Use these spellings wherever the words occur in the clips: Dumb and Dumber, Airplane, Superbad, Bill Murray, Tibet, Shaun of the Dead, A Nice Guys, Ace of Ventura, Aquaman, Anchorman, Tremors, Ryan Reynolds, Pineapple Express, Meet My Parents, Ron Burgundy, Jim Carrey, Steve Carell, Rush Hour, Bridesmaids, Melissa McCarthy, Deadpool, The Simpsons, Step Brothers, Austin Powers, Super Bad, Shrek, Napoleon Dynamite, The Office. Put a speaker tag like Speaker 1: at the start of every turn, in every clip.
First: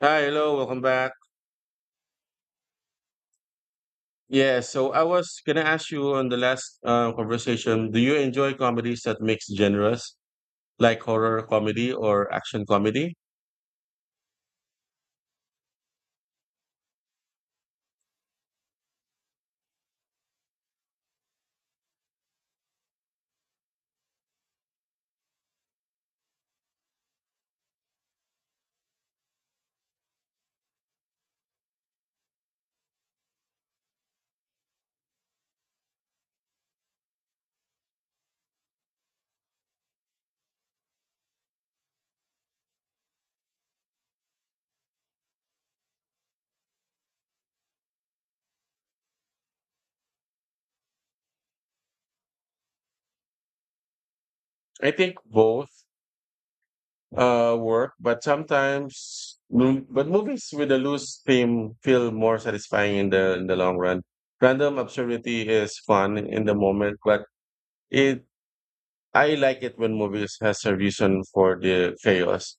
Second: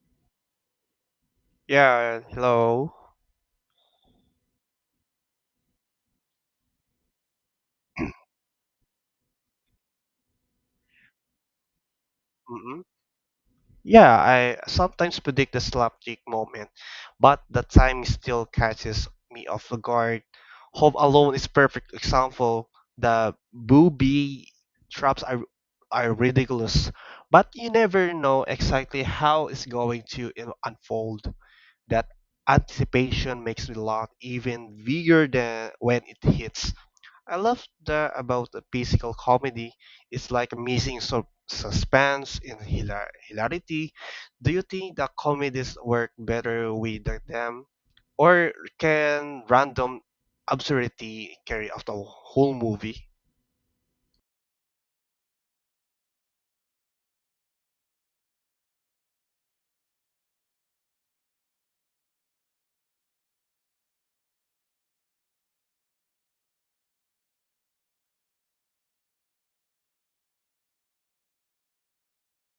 Speaker 1: Hi, hello, welcome back.
Speaker 2: Yeah, hello.
Speaker 1: Yeah, so I was gonna ask you on the last conversation, do you enjoy comedies that mix genres, like horror comedy or action
Speaker 2: hmm
Speaker 1: comedy?
Speaker 2: Yeah, I sometimes predict the slapstick moment, but the time still catches me off the guard. Home Alone is perfect example. The booby traps are ridiculous, but you never know exactly how it's going to unfold. That anticipation makes me laugh even bigger than when it hits. I love that about a physical comedy. It's like a missing suspense and hilarity. Do you think that comedies work better with them, or can random absurdity carry off the whole movie?
Speaker 1: I think both work, but but movies with a loose theme feel more satisfying in the long run. Random absurdity is fun in the moment, but it I like it when movies has a reason for the chaos.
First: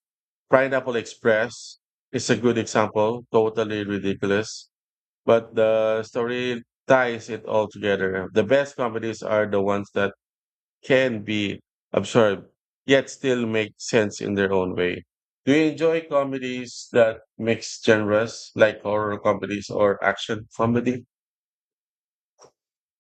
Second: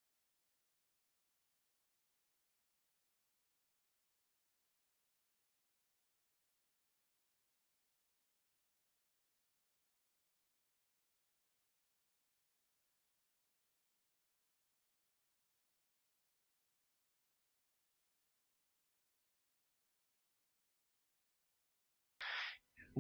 Speaker 1: Pineapple Express is a good example, totally ridiculous, but the story ties it all together. The best comedies are the ones that can be absorbed, yet still make sense in their own way. Do you enjoy comedies that mix genres, like horror comedies or action comedy?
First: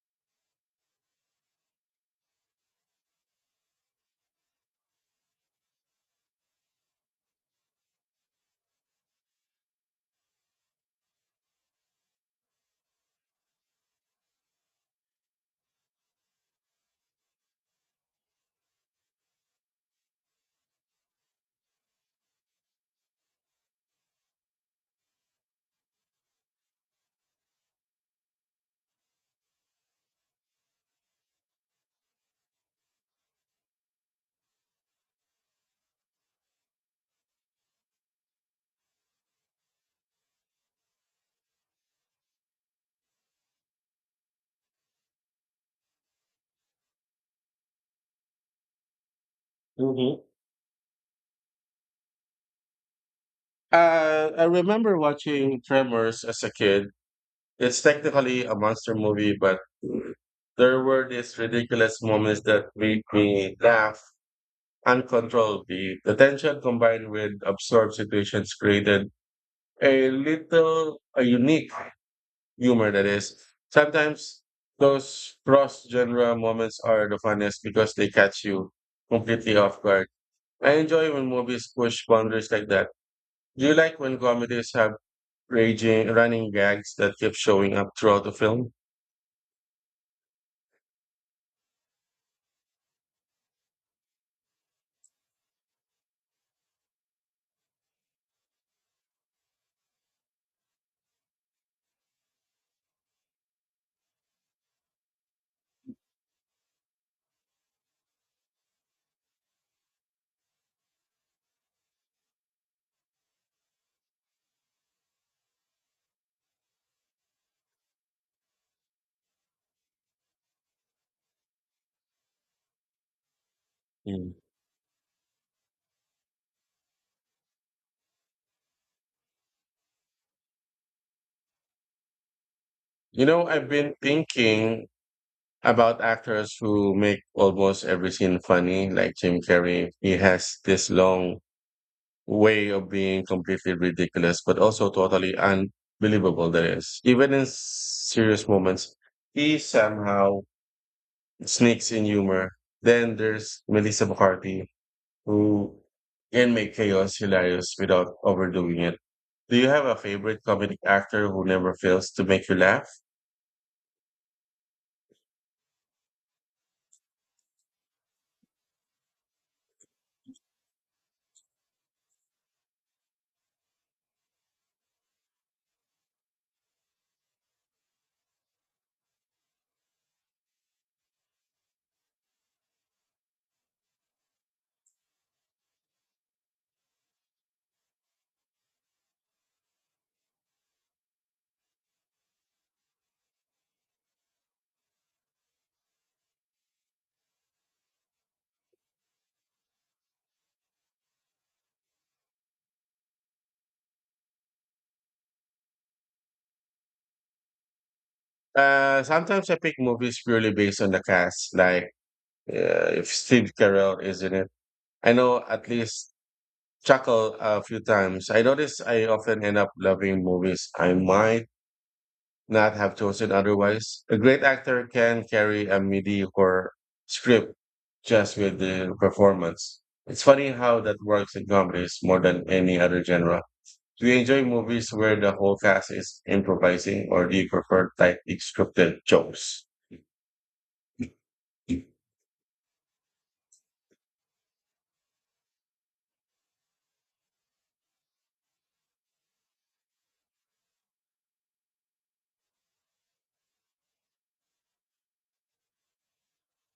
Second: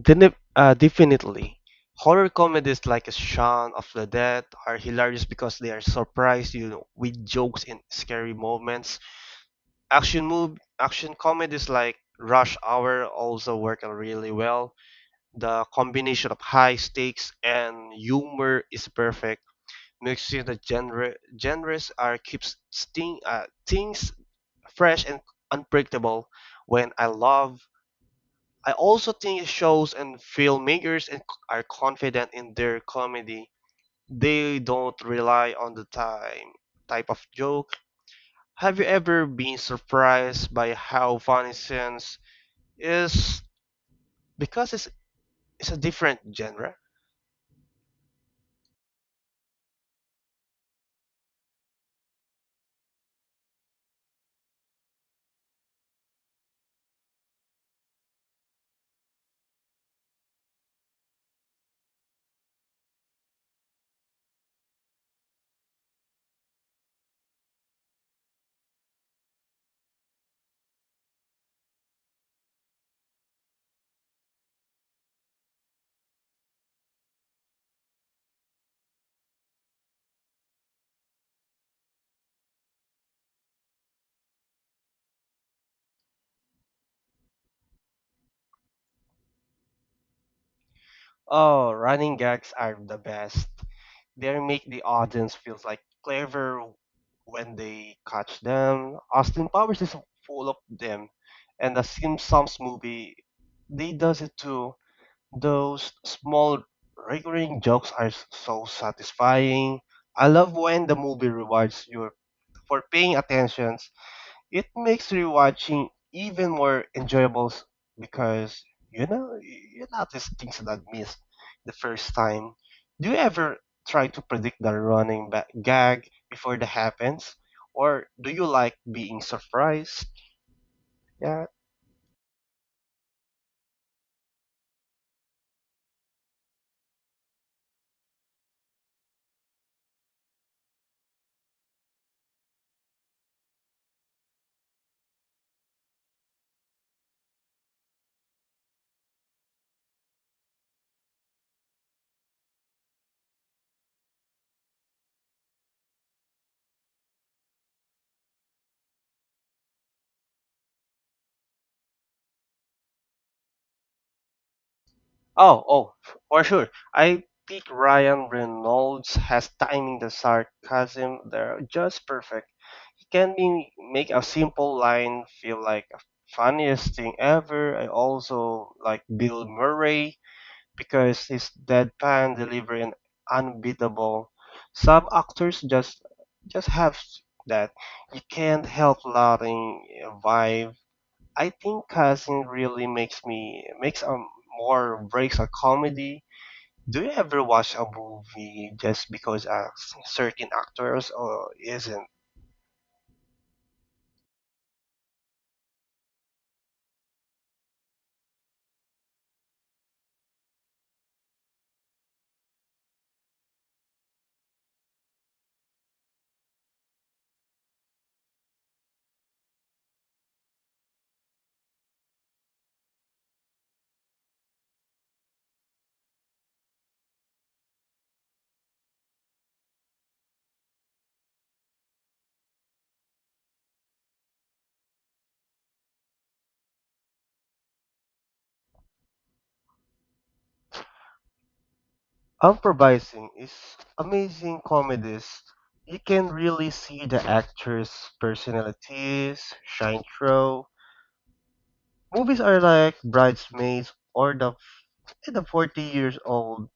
Speaker 2: Definitely. Horror comedies like Shaun of the Dead are hilarious because they are surprised you with jokes and scary moments. Action comedies like Rush Hour also work out really well. The combination of high stakes and humor is perfect, mixing the genres are keeps sting, things fresh and unpredictable. When I love, I also think shows and filmmakers and are confident in their comedy. They don't rely on the time type of joke. Have you ever been surprised by how funny scenes is because it's a different genre.
Speaker 1: hmm I remember watching Tremors as a kid. It's technically a monster movie, but there were these ridiculous moments that made me laugh uncontrollably. The tension combined with absurd situations created a unique humor that is. Sometimes those cross genre moments are the funniest because they catch you completely off guard. I enjoy when movies push boundaries like that. Do you like when comedies have raging, running gags that keep showing up throughout the film?
Speaker 2: Oh, running gags are the best. They make the audience feels like clever when they catch them. Austin Powers is full of them, and the Simpsons movie, they does it too. Those small recurring jokes are so satisfying. I love when the movie rewards you for paying attention it makes rewatching even more enjoyable because you know you notice things that missed the first time. Do you ever try to predict the running back gag before it happens, or do you like being surprised? Yeah.
Speaker 1: You know, I've been thinking about actors who make almost every scene funny, like Jim Carrey. He has this long way of being completely ridiculous, but also totally unbelievable, that is. Even in serious moments, he somehow sneaks in humor. Then there's Melissa McCarthy, who can make chaos hilarious without overdoing it. Do you have a favorite comedic actor who never fails to make you laugh?
Speaker 2: Oh, oh, for sure. I think Ryan Reynolds has timing the sarcasm there just perfect. He can be, make a simple line feel like a funniest thing ever. I also like Bill Murray because his deadpan delivery and unbeatable. Some actors just have that. You can't help loving vibe. I think Cousin really makes more breaks a comedy. Do you ever watch a movie just because a certain actors or isn't?
Speaker 1: Sometimes I pick movies purely based on the cast, like if Steve Carell is in it. I know at least chuckle a few times. I notice I often end up loving movies I might not have chosen otherwise. A great actor can carry a mediocre script just with the performance. It's funny how that works in comedies more than any other genre. Do you enjoy movies where the whole cast is improvising, or do you prefer tightly scripted jokes?
Speaker 2: Improvising is amazing comedies. You can really see the actors' personalities shine through. Movies are like Bridesmaids or the 40 years old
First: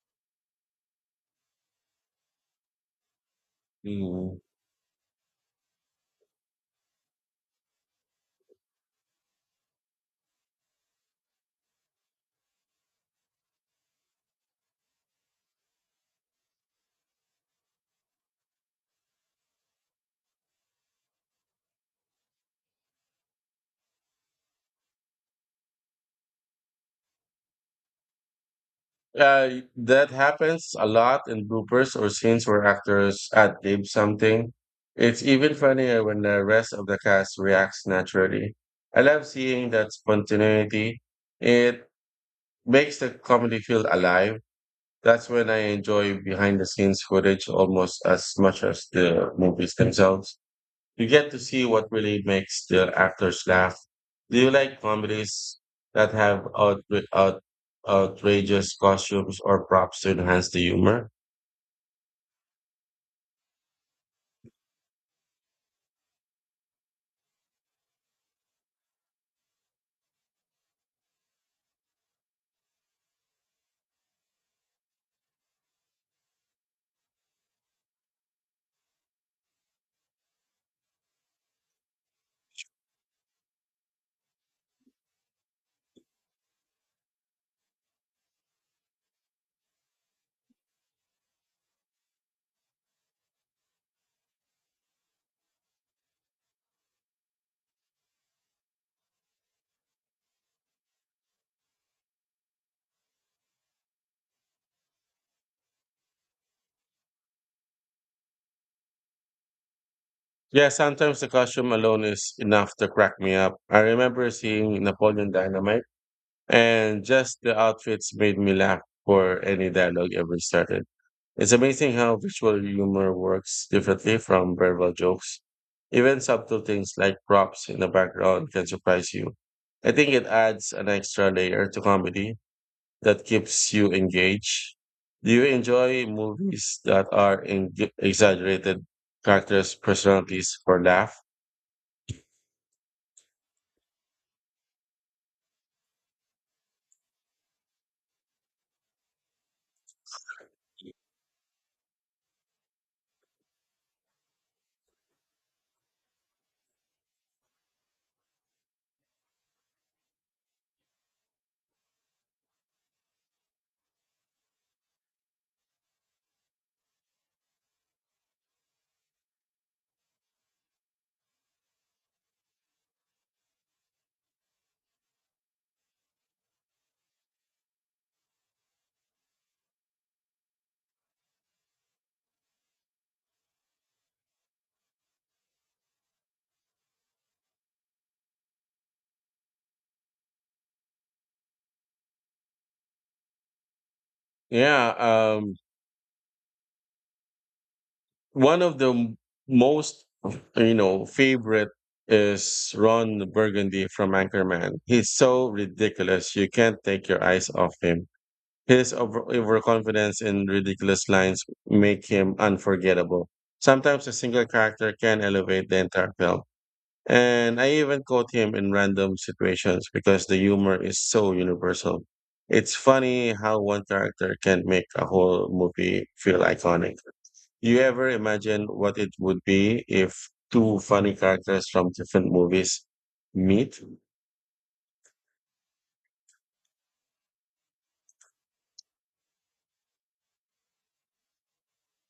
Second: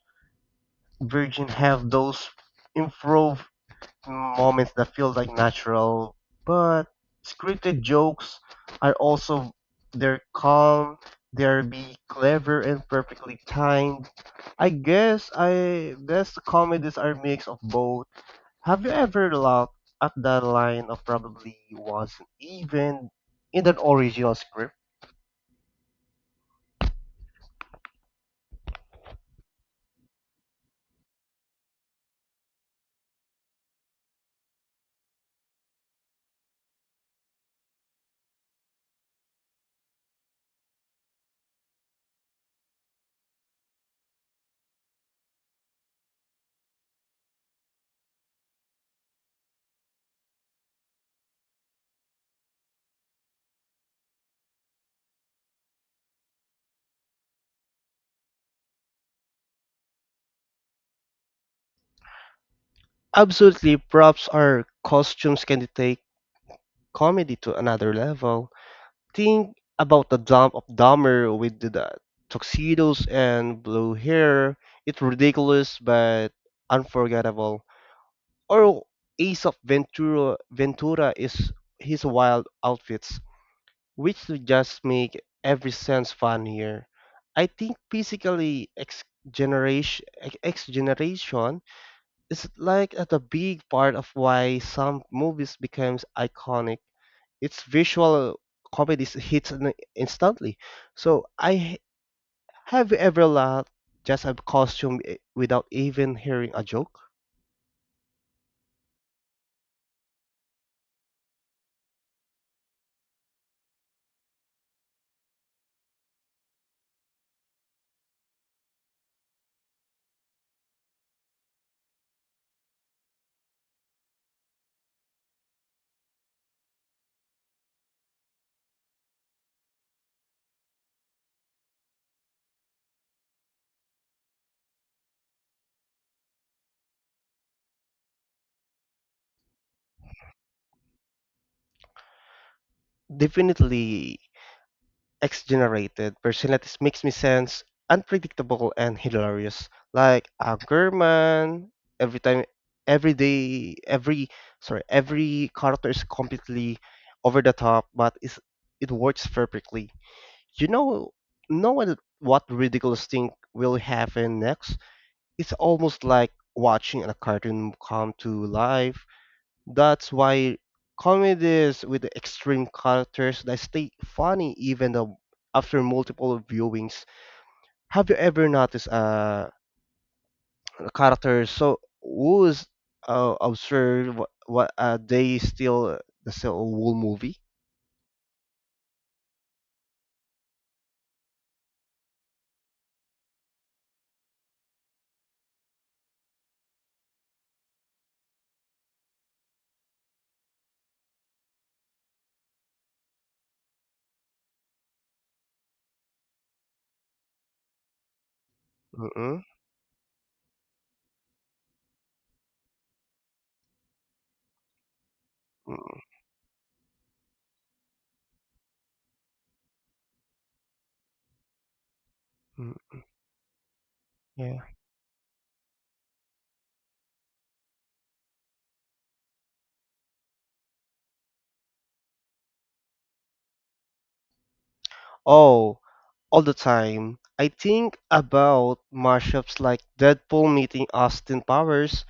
Speaker 2: virgin have those improv uh,
Speaker 1: Mm.
Speaker 2: moments that feel like natural, but scripted jokes are also they're calm, they're be clever and perfectly timed. I guess the comedies are mix of both. Have you ever laughed at that line of probably wasn't even in an original script?
Speaker 1: Uh, that happens a lot in bloopers or scenes where actors ad lib something. It's even funnier when the rest of the cast reacts naturally. I love seeing that spontaneity. It makes the comedy feel alive. That's when I enjoy behind the scenes footage almost as much as the movies themselves. You get to see what really makes the actors laugh. Do you like comedies that have outrageous costumes or props to enhance the humor?
Speaker 2: Absolutely, props or costumes can take comedy to another level. Think about the dump of Dahmer with the tuxedos and blue hair. It's ridiculous but unforgettable. Or Ace of Ventura, Ventura is his wild outfits, which just make every sense fun here. I think physically ex generation ex generation, it's like at a big part of why some movies becomes iconic. Its visual comedy hits instantly. So have you ever laughed just at costume without even hearing a joke?
Speaker 1: Yeah, sometimes the costume alone is enough to crack me up. I remember seeing Napoleon Dynamite, and just the outfits made me laugh before any dialogue ever started. It's amazing how visual humor works differently from verbal jokes. Even subtle things like props in the background can surprise you. I think it adds an extra layer to comedy that keeps you engaged. Do you enjoy movies that are eng exaggerated characters' personalities for laugh?
Speaker 2: Definitely, X-generated personalities makes me sense unpredictable and hilarious. Like Anchorman, every time, every day, every sorry, every character is completely over the top, but it works perfectly. You know what ridiculous thing will happen next? It's almost like watching a cartoon come to life. That's why comedies with extreme characters that stay funny even though after multiple viewings. Have you ever noticed a character so who's observed what, they still the whole movie?
Speaker 1: Yeah, um, One of the most you know favorite is Ron Burgundy from Anchorman. He's so ridiculous. You can't take your eyes off him. His overconfidence in ridiculous lines make him unforgettable. Sometimes a single character can elevate the
Speaker 2: Mm-mm.
Speaker 1: entire film. And I even quote him in random situations because the humor is so universal. It's funny how one character
Speaker 2: Yeah.
Speaker 1: can make a whole movie feel iconic. You ever imagine what it would be if two funny characters from different movies meet?
Speaker 2: Oh, all the time. I think about mashups like Deadpool meeting Austin Powers.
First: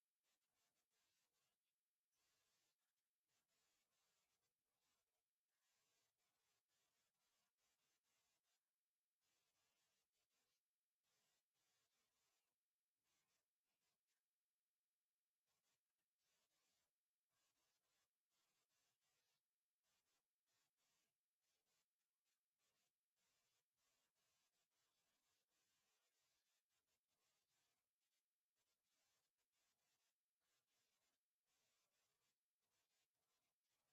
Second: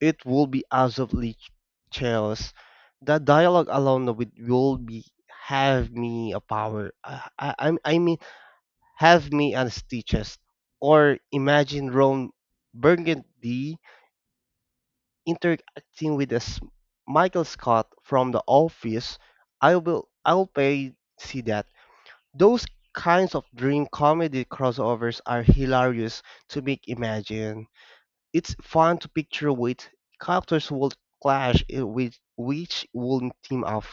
Speaker 2: It will be absolutely chaos. That dialogue alone of it will be have me a power. I mean, have me a stitches. Or imagine Ron Burgundy interacting with this Michael Scott from The Office. I will. I'll pay see that. Those kinds of dream comedy crossovers are hilarious to make imagine. It's fun to picture which characters will clash and which will team up.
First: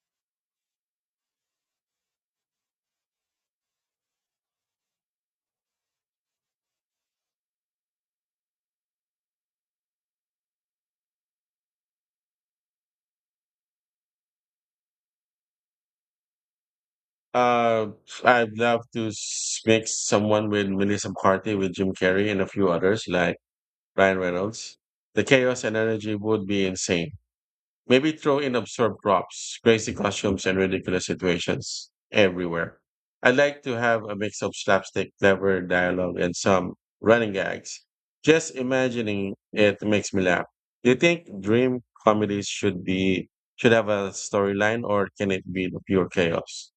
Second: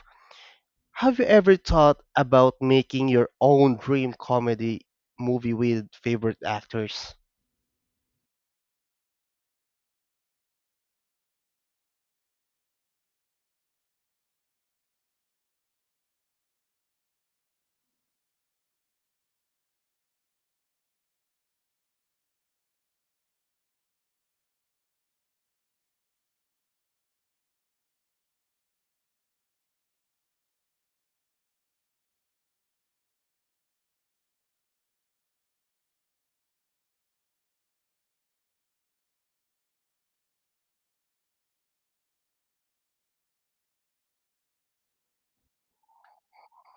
Speaker 2: Have you ever thought about making your own dream comedy movie with favorite actors?
Speaker 1: Uh, I'd love to mix someone with Melissa McCarthy with Jim Carrey and a few others like Ryan Reynolds. The chaos and energy would be insane. Maybe throw in absurd props, crazy costumes, and ridiculous situations everywhere. I'd like to have a mix of slapstick, clever dialogue, and some running gags. Just imagining it makes me laugh. Do you think dream comedies should have a storyline, or can it be the pure chaos?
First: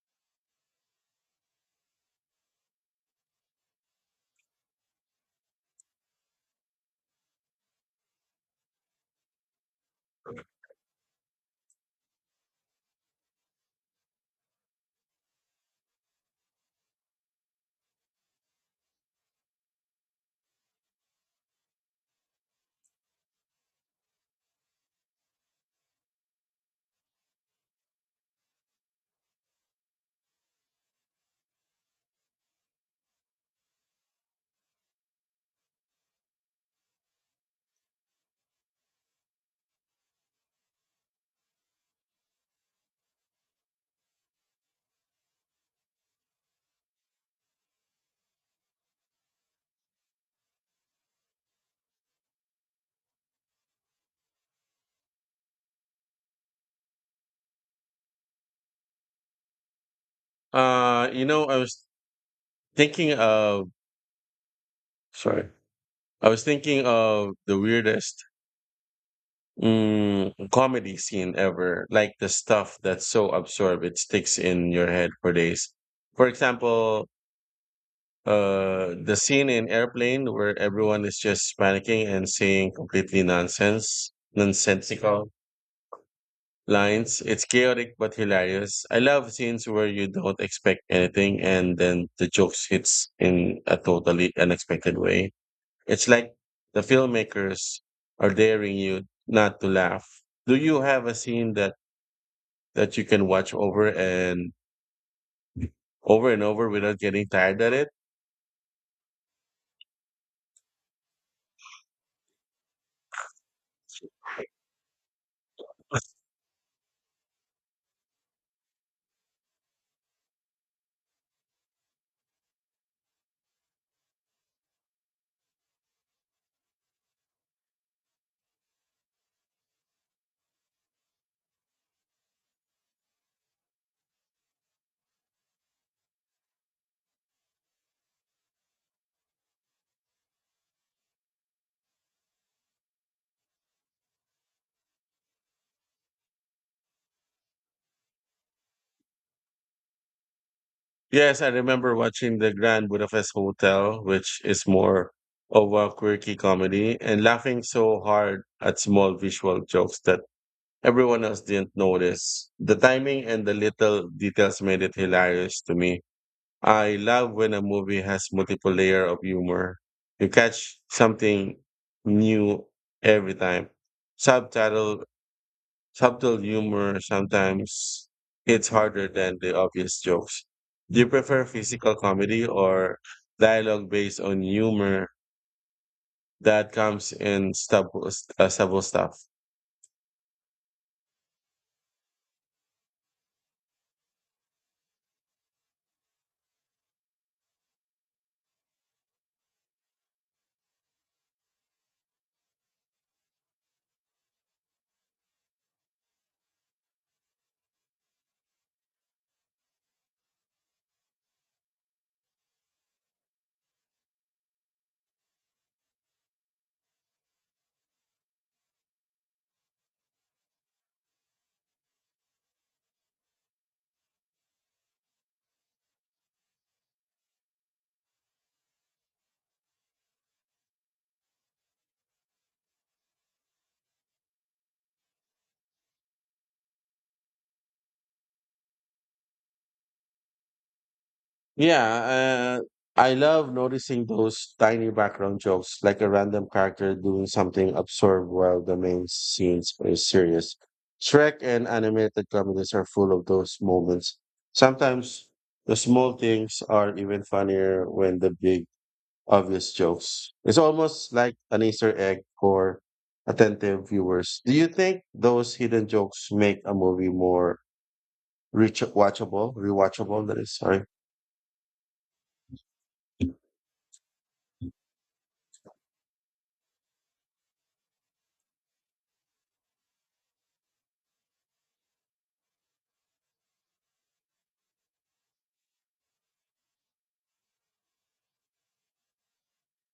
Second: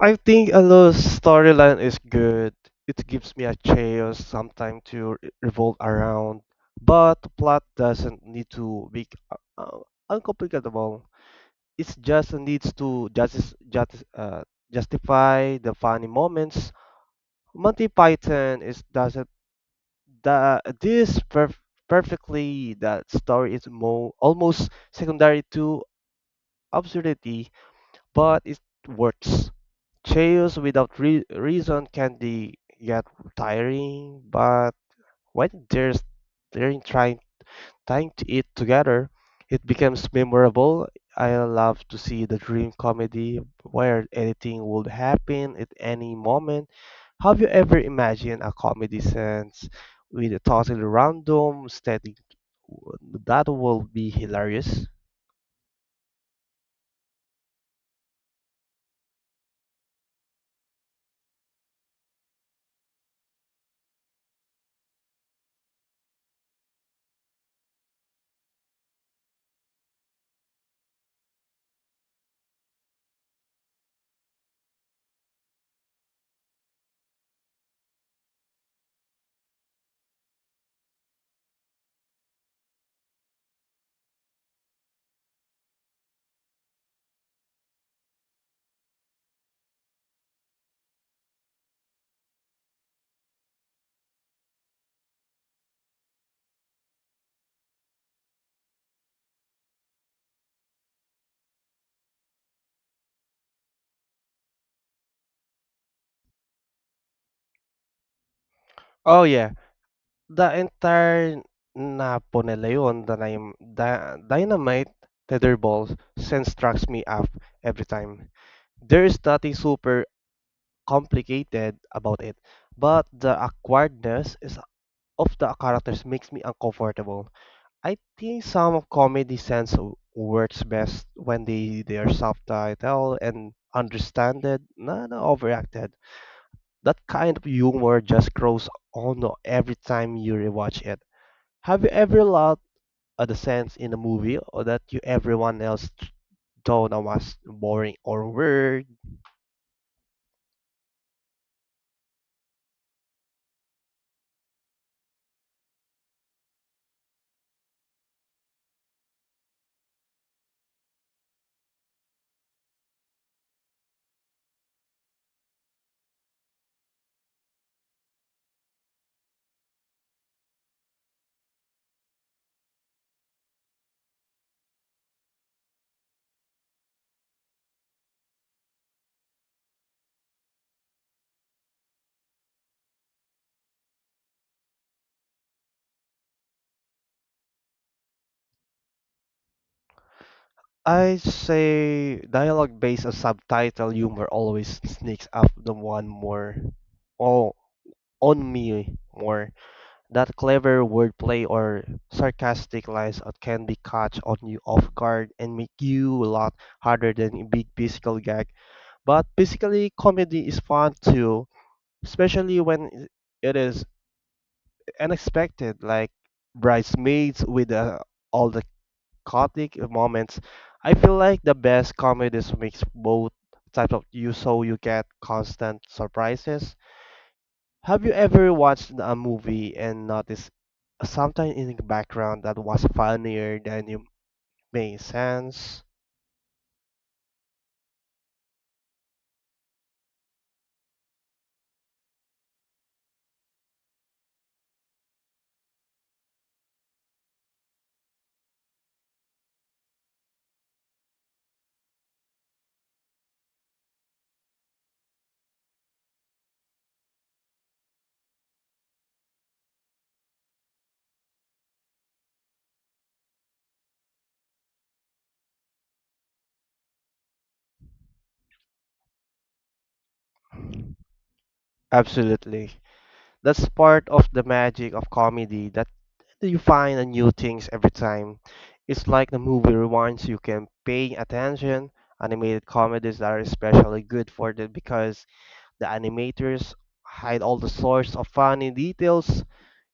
Speaker 2: I think a little storyline is good. It gives me a chaos sometime to revolve around, but the plot doesn't need to be uh, uncomplicated. It just needs to justify the funny moments. Monty Python is does it the this perfectly. That story is almost secondary to absurdity, but it works. Chaos without reason can be get tiring, but when there's they're trying time to eat together, it becomes memorable. I love to see the dream comedy where anything would happen at any moment. Have you ever imagined a comedy sense with a totally random setting that will be hilarious?
Speaker 1: You know, I was thinking of sorry, I was thinking of the weirdest comedy scene ever. Like the stuff that's so absurd, it sticks in your head for days. For example, the scene in Airplane where everyone is just panicking and saying completely nonsensical lines. It's chaotic but hilarious. I love scenes where you don't expect anything and then the jokes hits in a totally unexpected way. It's like the filmmakers are daring you not to laugh. Do you have a scene that you can watch over and over without getting tired at it.
Speaker 2: Oh yeah, the entire Napoleon Dynamite Tetherball sense tracks me up every time. There is nothing super complicated about it, but the awkwardness is of the characters makes me uncomfortable. I think some of comedy sense works best when they are subtitled and understood, not overacted. That kind of humor just grows on every time you rewatch it. Have you ever laughed at the sense in a movie or that you everyone else thought was boring or weird?
Speaker 1: Yes, I remember watching the Grand Budapest Hotel, which is more of a quirky comedy, and laughing so hard at small visual jokes that everyone else didn't notice. The timing and the little details made it hilarious to me. I love when a movie has multiple layer of humor. You catch something new every time. Subtitle Subtle humor sometimes hits harder than the obvious jokes. Do you prefer physical comedy or dialogue based on humor that comes in stubble stuff?
Speaker 2: I say dialogue based or subtitle humor always sneaks up the one more oh on me more. That clever wordplay or sarcastic lines that can be caught on you off guard and make you laugh harder than a big physical gag. But basically comedy is fun too, especially when it is unexpected like bridesmaids with all the chaotic moments. I feel like the best comedies mix both types of you so you get constant surprises. Have you ever watched a movie and noticed something in the background that was funnier than you made sense?
Speaker 1: Yeah, uh, I love noticing those tiny background jokes, like a random character doing something absurd while the main scenes is serious. Shrek and animated comedies are full of those moments. Sometimes the small things are even funnier when the big obvious jokes. It's almost like an Easter egg for attentive viewers. Do you think those hidden jokes make a movie more reach watchable, rewatchable? That is, sorry.
Speaker 2: Absolutely. That's part of the magic of comedy that you find a new things every time. It's like the movie rewinds you can pay attention. Animated comedies are especially good for that because the animators hide all the sorts of funny details.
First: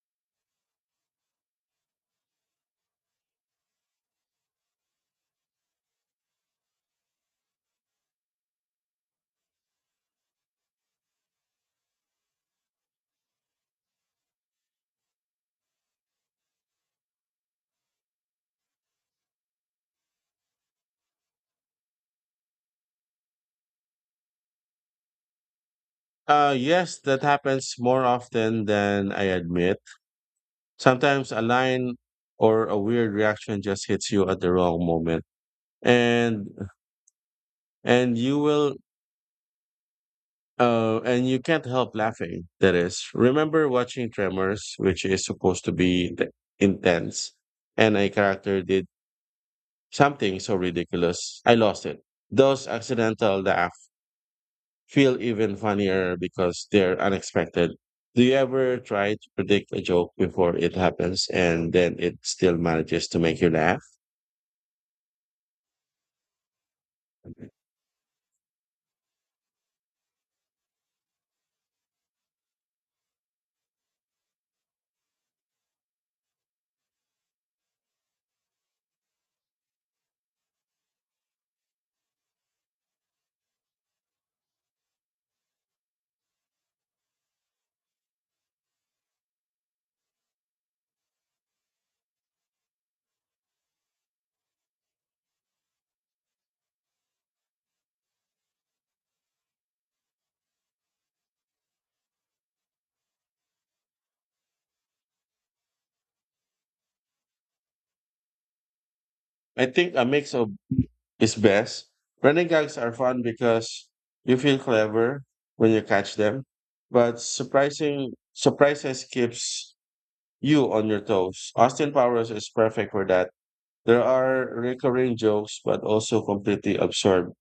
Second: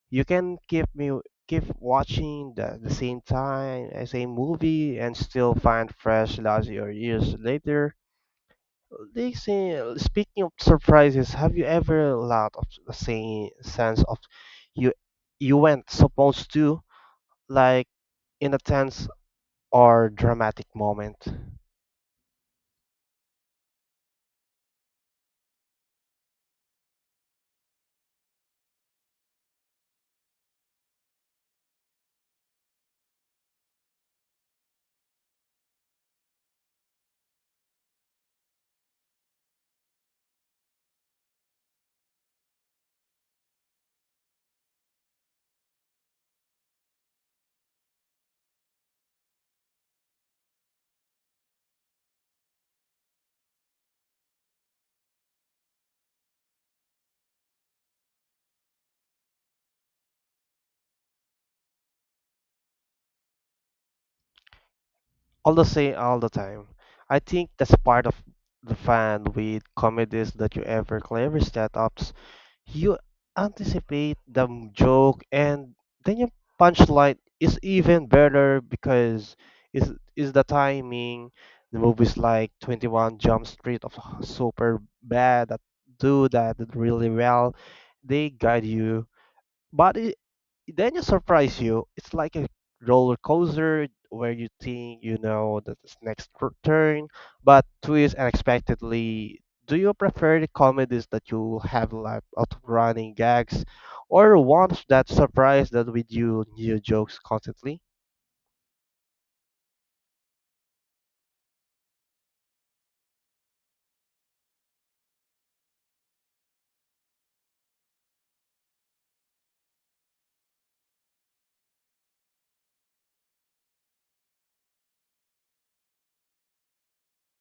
Speaker 2: You can keep watching the same time, same movie, and still find fresh laughs your years later. They say, speaking of surprises, have you ever laughed of the same sense of you you weren't supposed to, like in a tense or dramatic moment?
Speaker 1: Yes, that happens more often than I admit. Sometimes a line or a weird reaction just hits you at the wrong moment, and and you will Oh, and you can't help laughing. That is, remember watching Tremors, which is supposed to be intense, and a character did something so ridiculous. I lost it. Those accidental laughs feel even funnier because they're unexpected. Do you ever try to predict a joke before it happens and then it still manages to make you laugh?
Speaker 2: All the time. I
Speaker 1: Mhm.
Speaker 2: think that's part of the fun with comedies that you ever clever setups. You anticipate the joke and then your punchline is even better because is the timing. The movies like 21 Jump Street of super bad that do that really well. They guide you but it, then you surprise you. It's like a roller coaster where you think you know that this next turn, but twist unexpectedly. Do you prefer the comedies that you will have like out of running gags, or ones that surprise that with you new jokes constantly?
Speaker 1: I think a mix of is best. Running gags are fun because you feel clever when you catch them, but surprising surprises keeps you on your toes. Austin Powers is perfect for that. There are recurring jokes, but also completely absorbed.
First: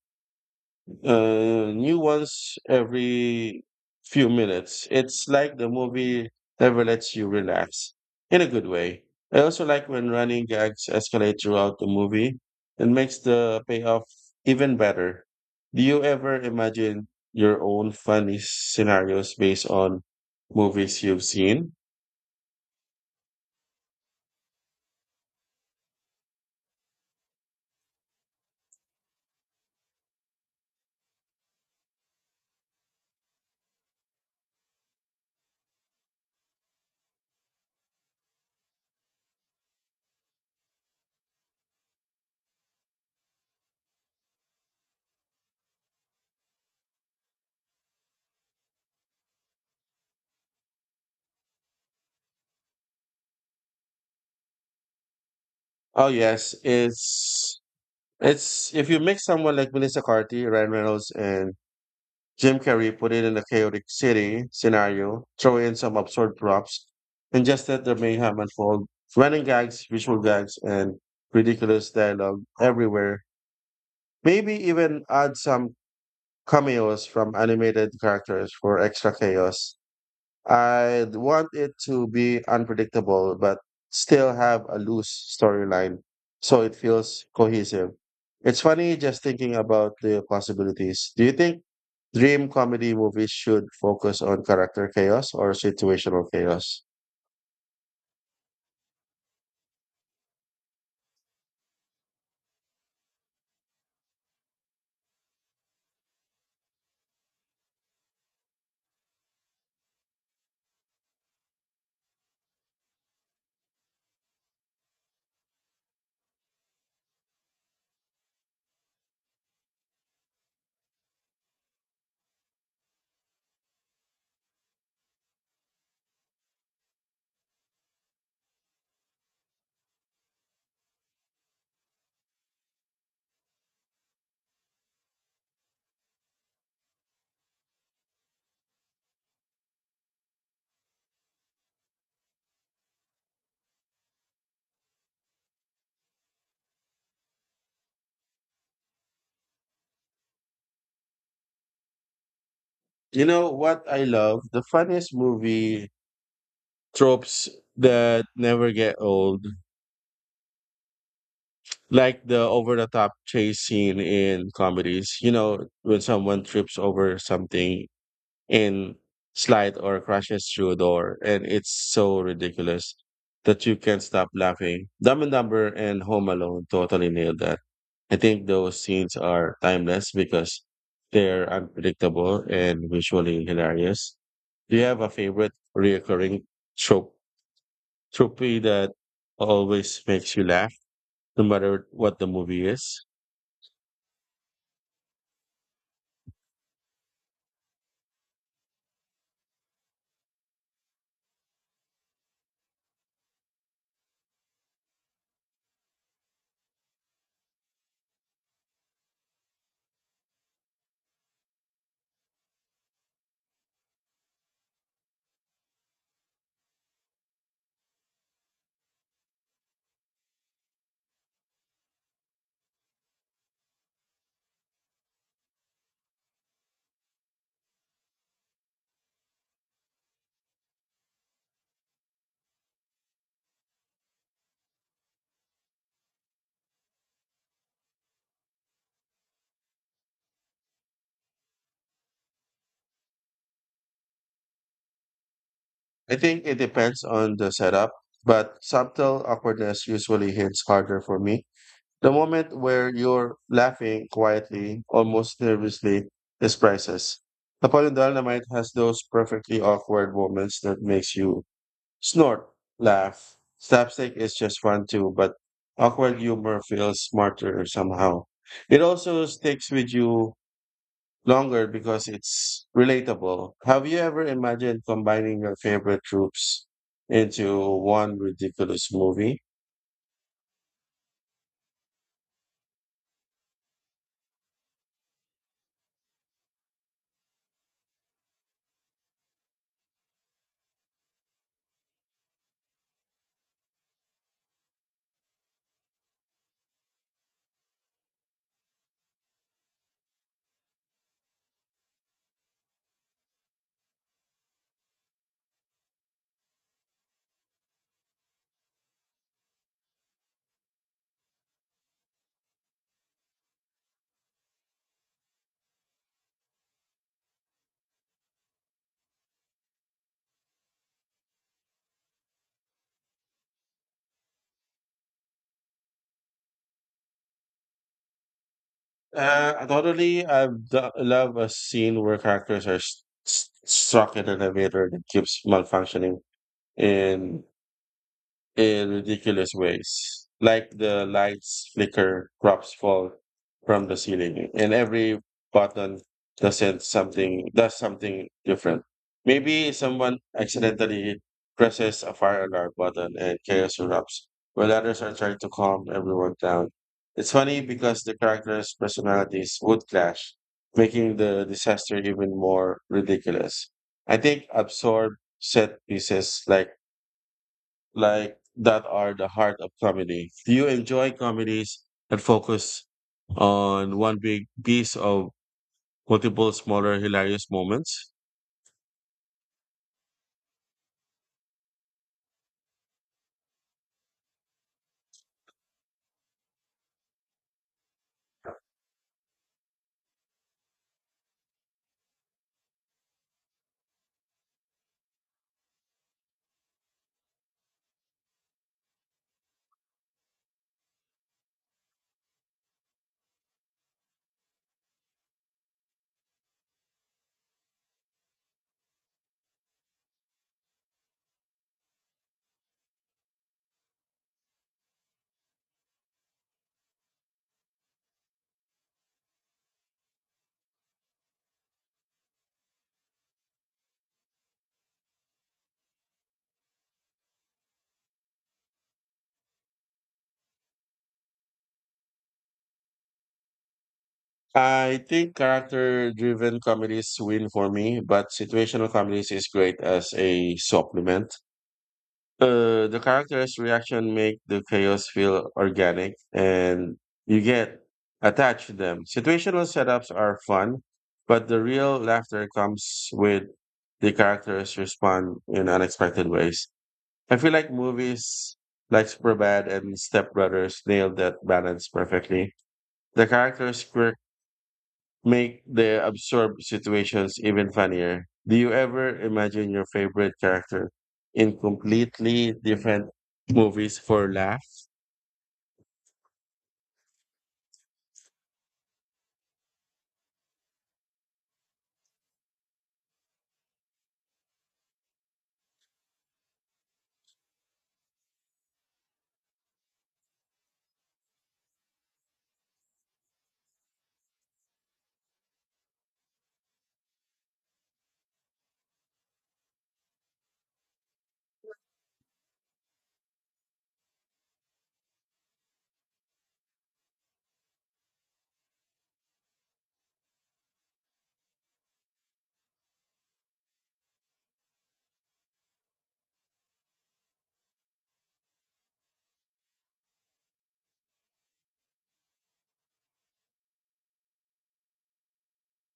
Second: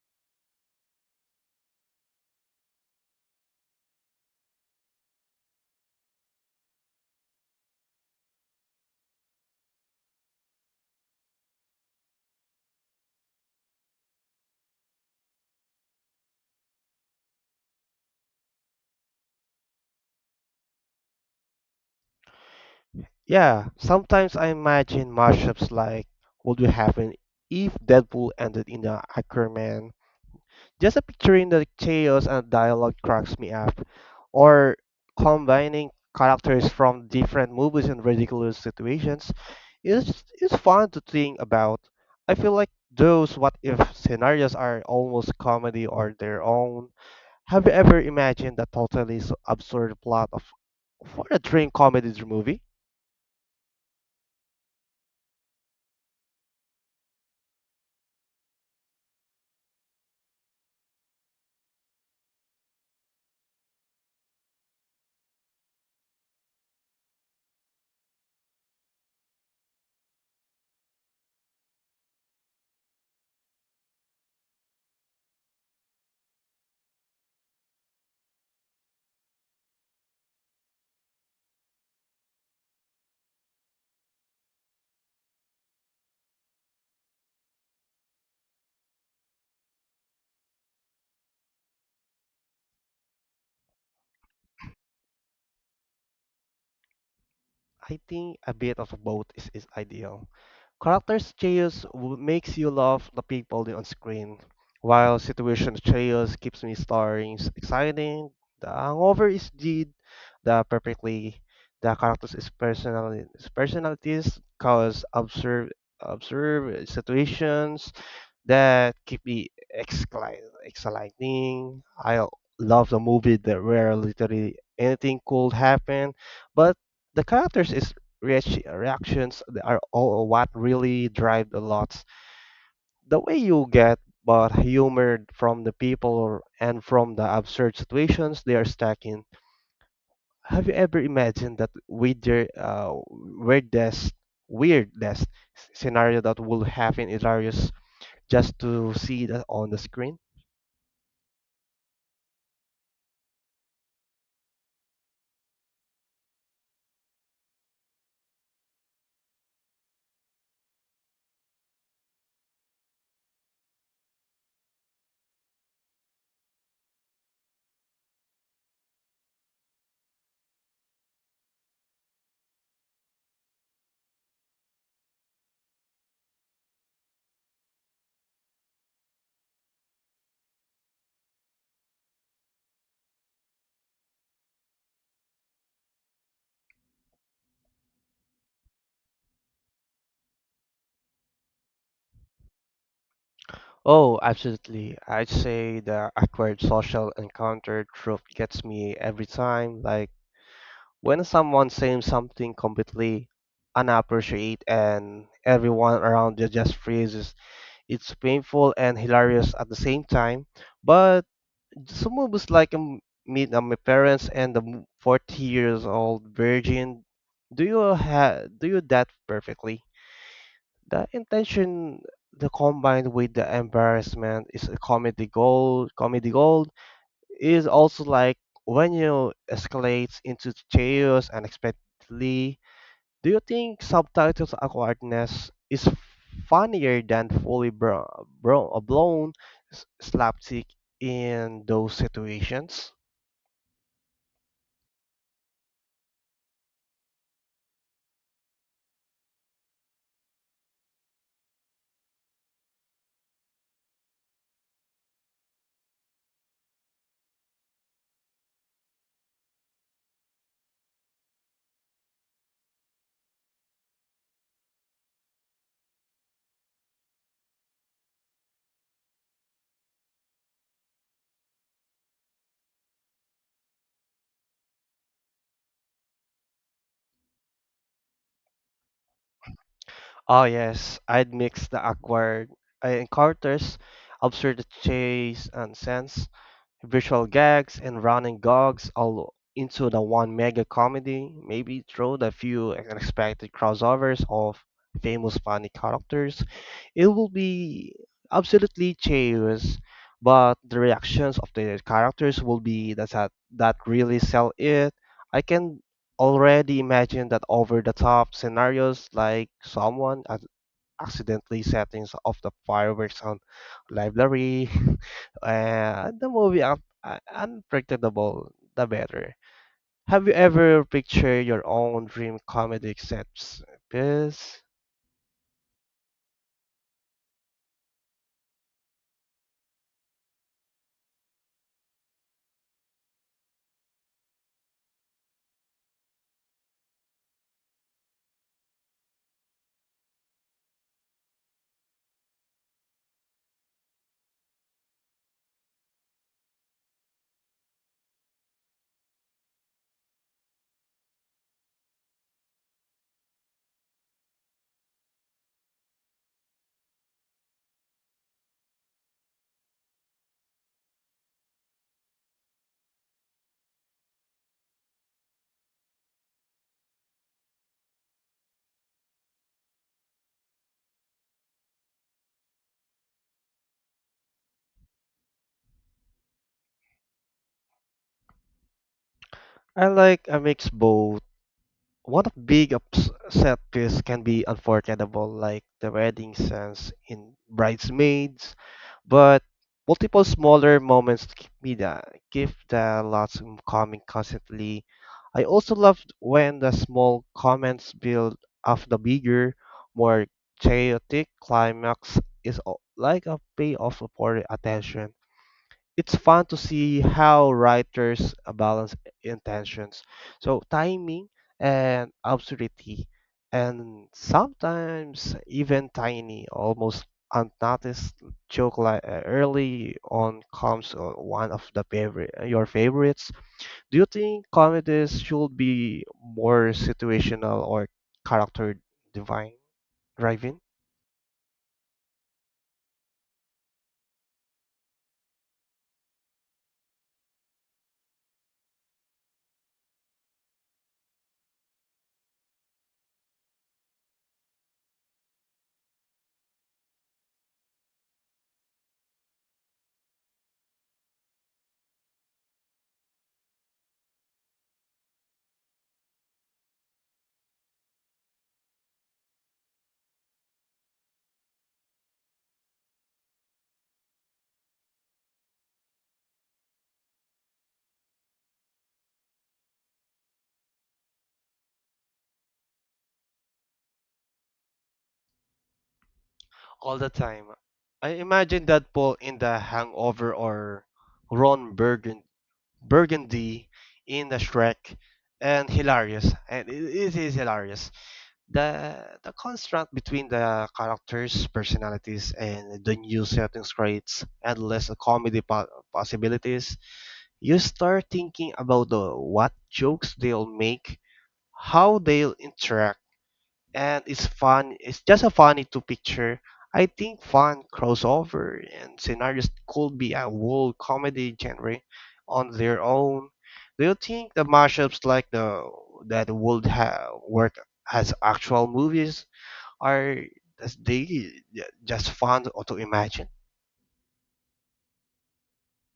Speaker 1: New ones every few minutes. It's like the movie never lets you relax in a good way. I also like when running gags escalate throughout the movie. It makes the payoff even better. Do you ever imagine your own funny scenarios based on movies you've seen?
Speaker 2: Yeah, sometimes I imagine mashups like what would happen if Deadpool ended in the Aquaman. Just a picturing the chaos and dialogue cracks me up. Or combining characters from different movies in ridiculous situations is fun to think about. I feel like those what if scenarios are almost comedy or their own. Have you ever imagined a totally absurd plot of for a dream comedy movie?
Speaker 1: Oh yes, it's if you mix someone like Melissa McCarthy, Ryan Reynolds, and Jim Carrey put it in a chaotic city scenario, throw in some absurd props, and just let the mayhem unfold. Running gags, visual gags, and ridiculous dialogue everywhere. Maybe even add some cameos from animated characters for extra chaos. I want it to be unpredictable, but still have a loose storyline so it feels cohesive. It's funny just thinking about the possibilities. Do you think dream comedy movies should focus on character chaos or situational chaos?
Speaker 2: I think a bit of both is ideal. Characters chaos makes you love the people on screen, while situation chaos keeps me stirring, exciting. The hangover is did the perfectly the characters is personalities cause observe situations that keep me exciting. I love the movie that where literally anything could happen, but the characters is reactions that are all what really drive the lots. The way you get but humor from the people and from the absurd situations they are stuck in. Have you ever imagined that uh, weirdest, weirdest scenario that will happen in Darius just to see that on the screen?
Speaker 1: You know what I love? The funniest movie tropes that never get old, like the over the top chase scene in comedies. You know, when someone trips over something in slide or crashes through a door and it's so ridiculous that you can't stop laughing. Dumb and Dumber and Home Alone totally nailed that. I think those scenes are timeless because they're unpredictable and visually hilarious. Do you have a favorite reoccurring trope trope that always makes you laugh no matter what the movie is?
Speaker 2: Oh, absolutely. I'd say the awkward social encounter trope gets me every time. Like when someone says something completely unappreciated and everyone around you just freezes. It's painful and hilarious at the same time. But some movies like Meet My Parents and the 40 years old virgin do you ha do you that perfectly? The intention, the combined with the embarrassment, is a comedy gold. Comedy gold is also like when you escalate into chaos unexpectedly. Do you think subtitles awkwardness is funnier than fully blown slapstick in those situations?
Speaker 1: I think it depends on the setup, but subtle awkwardness usually hits harder for me. The moment where you're laughing quietly, almost nervously, is priceless. Napoleon Dynamite has those perfectly awkward moments that makes you snort, laugh. Slapstick is just fun too, but awkward humor feels smarter somehow. It also sticks with you longer because it's relatable. Have you ever imagined combining your favorite troops into one ridiculous movie?
Speaker 2: Oh yes, I'd mix the awkward encounters, absurd chase and sense visual gags and running gags all into the one mega comedy, maybe throw the few unexpected crossovers of famous funny characters. It will be absolutely chaos, but the reactions of the characters will be that really sell it. I can already imagine that over the top scenarios like someone at accidentally settings of the fireworks on library. The movie unpredictable, the better. Have you ever pictured your own dream comedy sets? Because
Speaker 1: I totally. I love a scene where characters are stuck in an elevator that keeps malfunctioning, and in ridiculous ways. Like the lights flicker, props fall from the ceiling, and every button doesn't something does something different. Maybe someone accidentally presses a fire alarm button and chaos erupts, while others are trying to calm everyone down. It's funny because the characters' personalities would clash, making the disaster even more ridiculous. I think absurd set pieces like that are the heart of comedy. You enjoy comedies that focus on one big piece of multiple smaller hilarious moments.
Speaker 2: I like a mix both. One of big upset piece can be unforgettable, like the wedding scenes in Bridesmaids, but multiple smaller moments keep me the give the lots of coming constantly. I also loved when the small comments build off the bigger, more chaotic climax is like a payoff for attention. It's fun to see how writers balance intentions. So timing and absurdity, and sometimes even tiny, almost unnoticed joke like early on comes one of the favorite your favorites. Do you think comedies should be more situational or character divine driving
Speaker 1: I think character driven comedies win for me, but situational comedies is great as a supplement. The character's reaction make the chaos feel organic and you get attached to them. Situational setups are fun, but the real laughter comes with the characters respond in unexpected ways. I feel like movies like Superbad and Step Brothers nailed that balance perfectly. The characters' quirks make the absurd situations even funnier. Do you ever imagine your favorite character in completely different movies for laughs?
Speaker 2: all the time? I imagine that Paul in The Hangover or Ron Burgundy in the Shrek and hilarious and it is hilarious, the contrast between the characters personalities and the new settings creates endless comedy possibilities. You start thinking about the what jokes they'll make, how they'll interact, and it's fun. It's just a funny to picture. I think fun crossover and scenarios could be a whole comedy genre on their own. Do you think the mashups like the that would have work as actual movies, or as they just fun or to imagine?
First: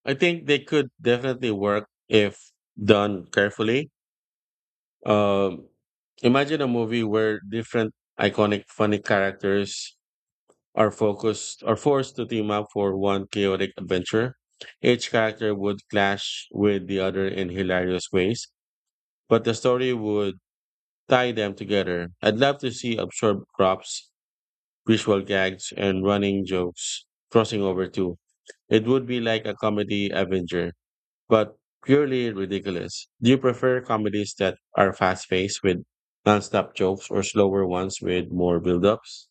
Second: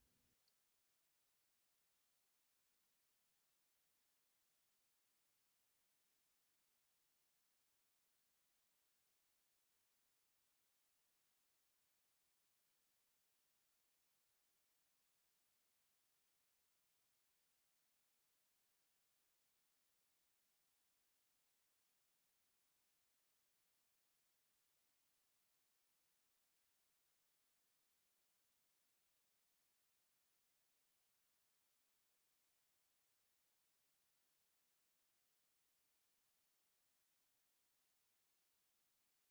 Speaker 1: I think they could definitely work if done carefully. Um, imagine a movie where different iconic funny characters are forced to team up for one chaotic adventure. Each character would clash with the other in hilarious ways, but the story would tie them together. I'd love to see absurd props, visual gags, and running jokes crossing over too. It would be like a comedy Avenger, but purely ridiculous. Do you prefer comedies that are fast paced with nonstop jokes or slower ones with more build ups?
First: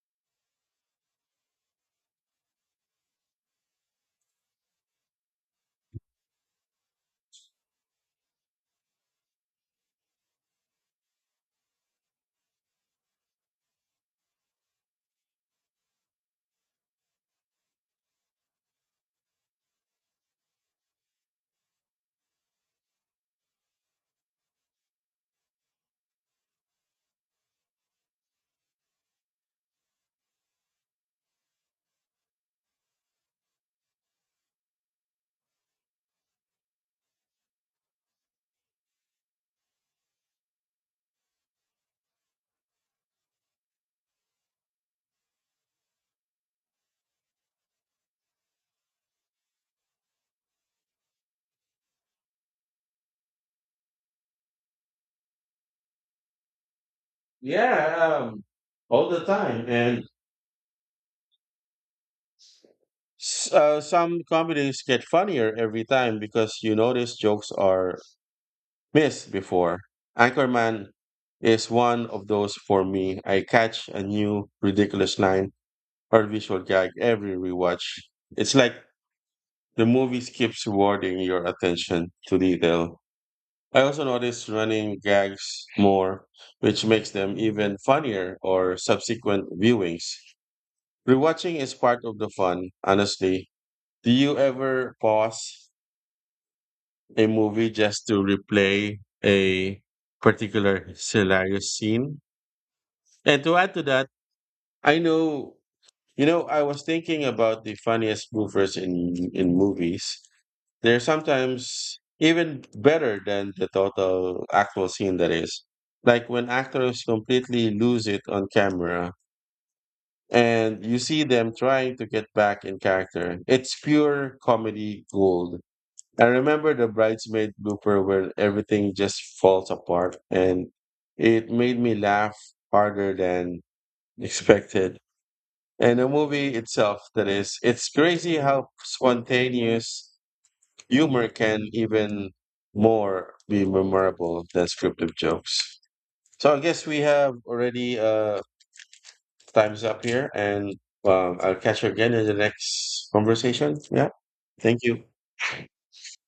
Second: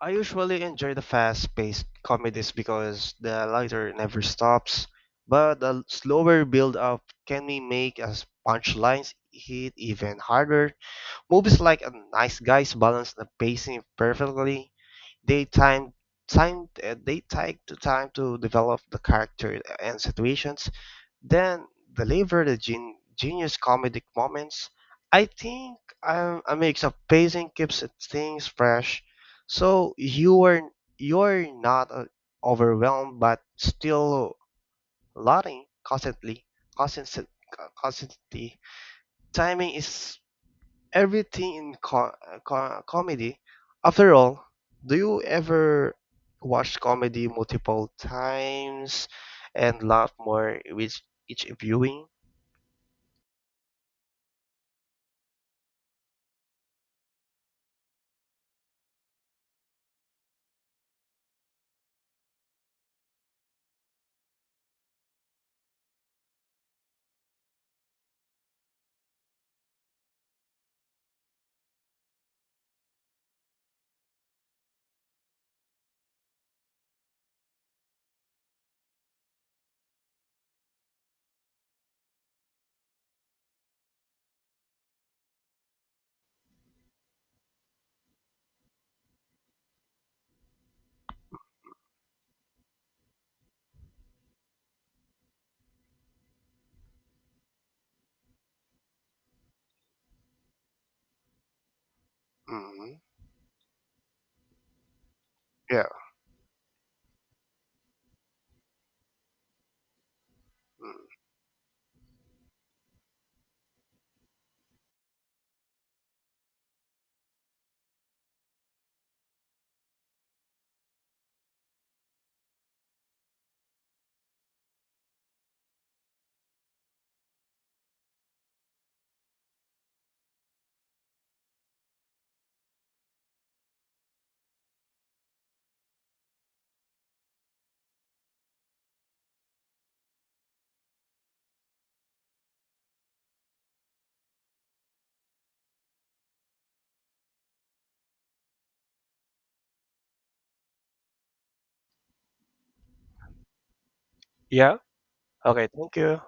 Speaker 2: I usually enjoy the fast-paced comedies because the lighter never stops, but the slower build-up can be make as punchlines hit even harder. Movies like a Nice Guys balance the pacing perfectly, they time they take the time to develop the character and situations, then deliver the genius comedic moments. I think a mix of pacing keeps things fresh, so you're not overwhelmed but still laughing constant, constantly. Timing is everything in comedy. After all, do you ever watch comedy multiple times and laugh more with each viewing?
Speaker 1: Yeah, um, all the time. And some comedies get funnier every time because you notice jokes are missed before. Anchorman is one of those for me. I catch a new ridiculous line or visual gag every rewatch. It's like the movie keeps rewarding your attention to detail. I also notice running gags more, which makes them even funnier or subsequent viewings. Rewatching is part of the fun, honestly. Do you ever pause a movie just to replay a particular hilarious scene?
Speaker 2: hmm
Speaker 1: And to add to that, I know,
Speaker 2: Yeah.
Speaker 1: you know, I was thinking about the funniest goofers in movies. They're
Speaker 2: mm.
Speaker 1: sometimes even better than the total actual scene that is. Like when actors completely lose it on camera and you see them trying to get back in character. It's pure comedy gold. I remember the bridesmaid blooper where everything just falls apart and it made me laugh harder than expected. And the movie itself, that is, it's crazy how spontaneous humor can even more be memorable than scripted jokes. So I guess we have already time's up here and I'll catch you again in the next conversation. Yeah.
Speaker 2: Yeah.
Speaker 1: Thank you.
Speaker 2: Okay. Thank you.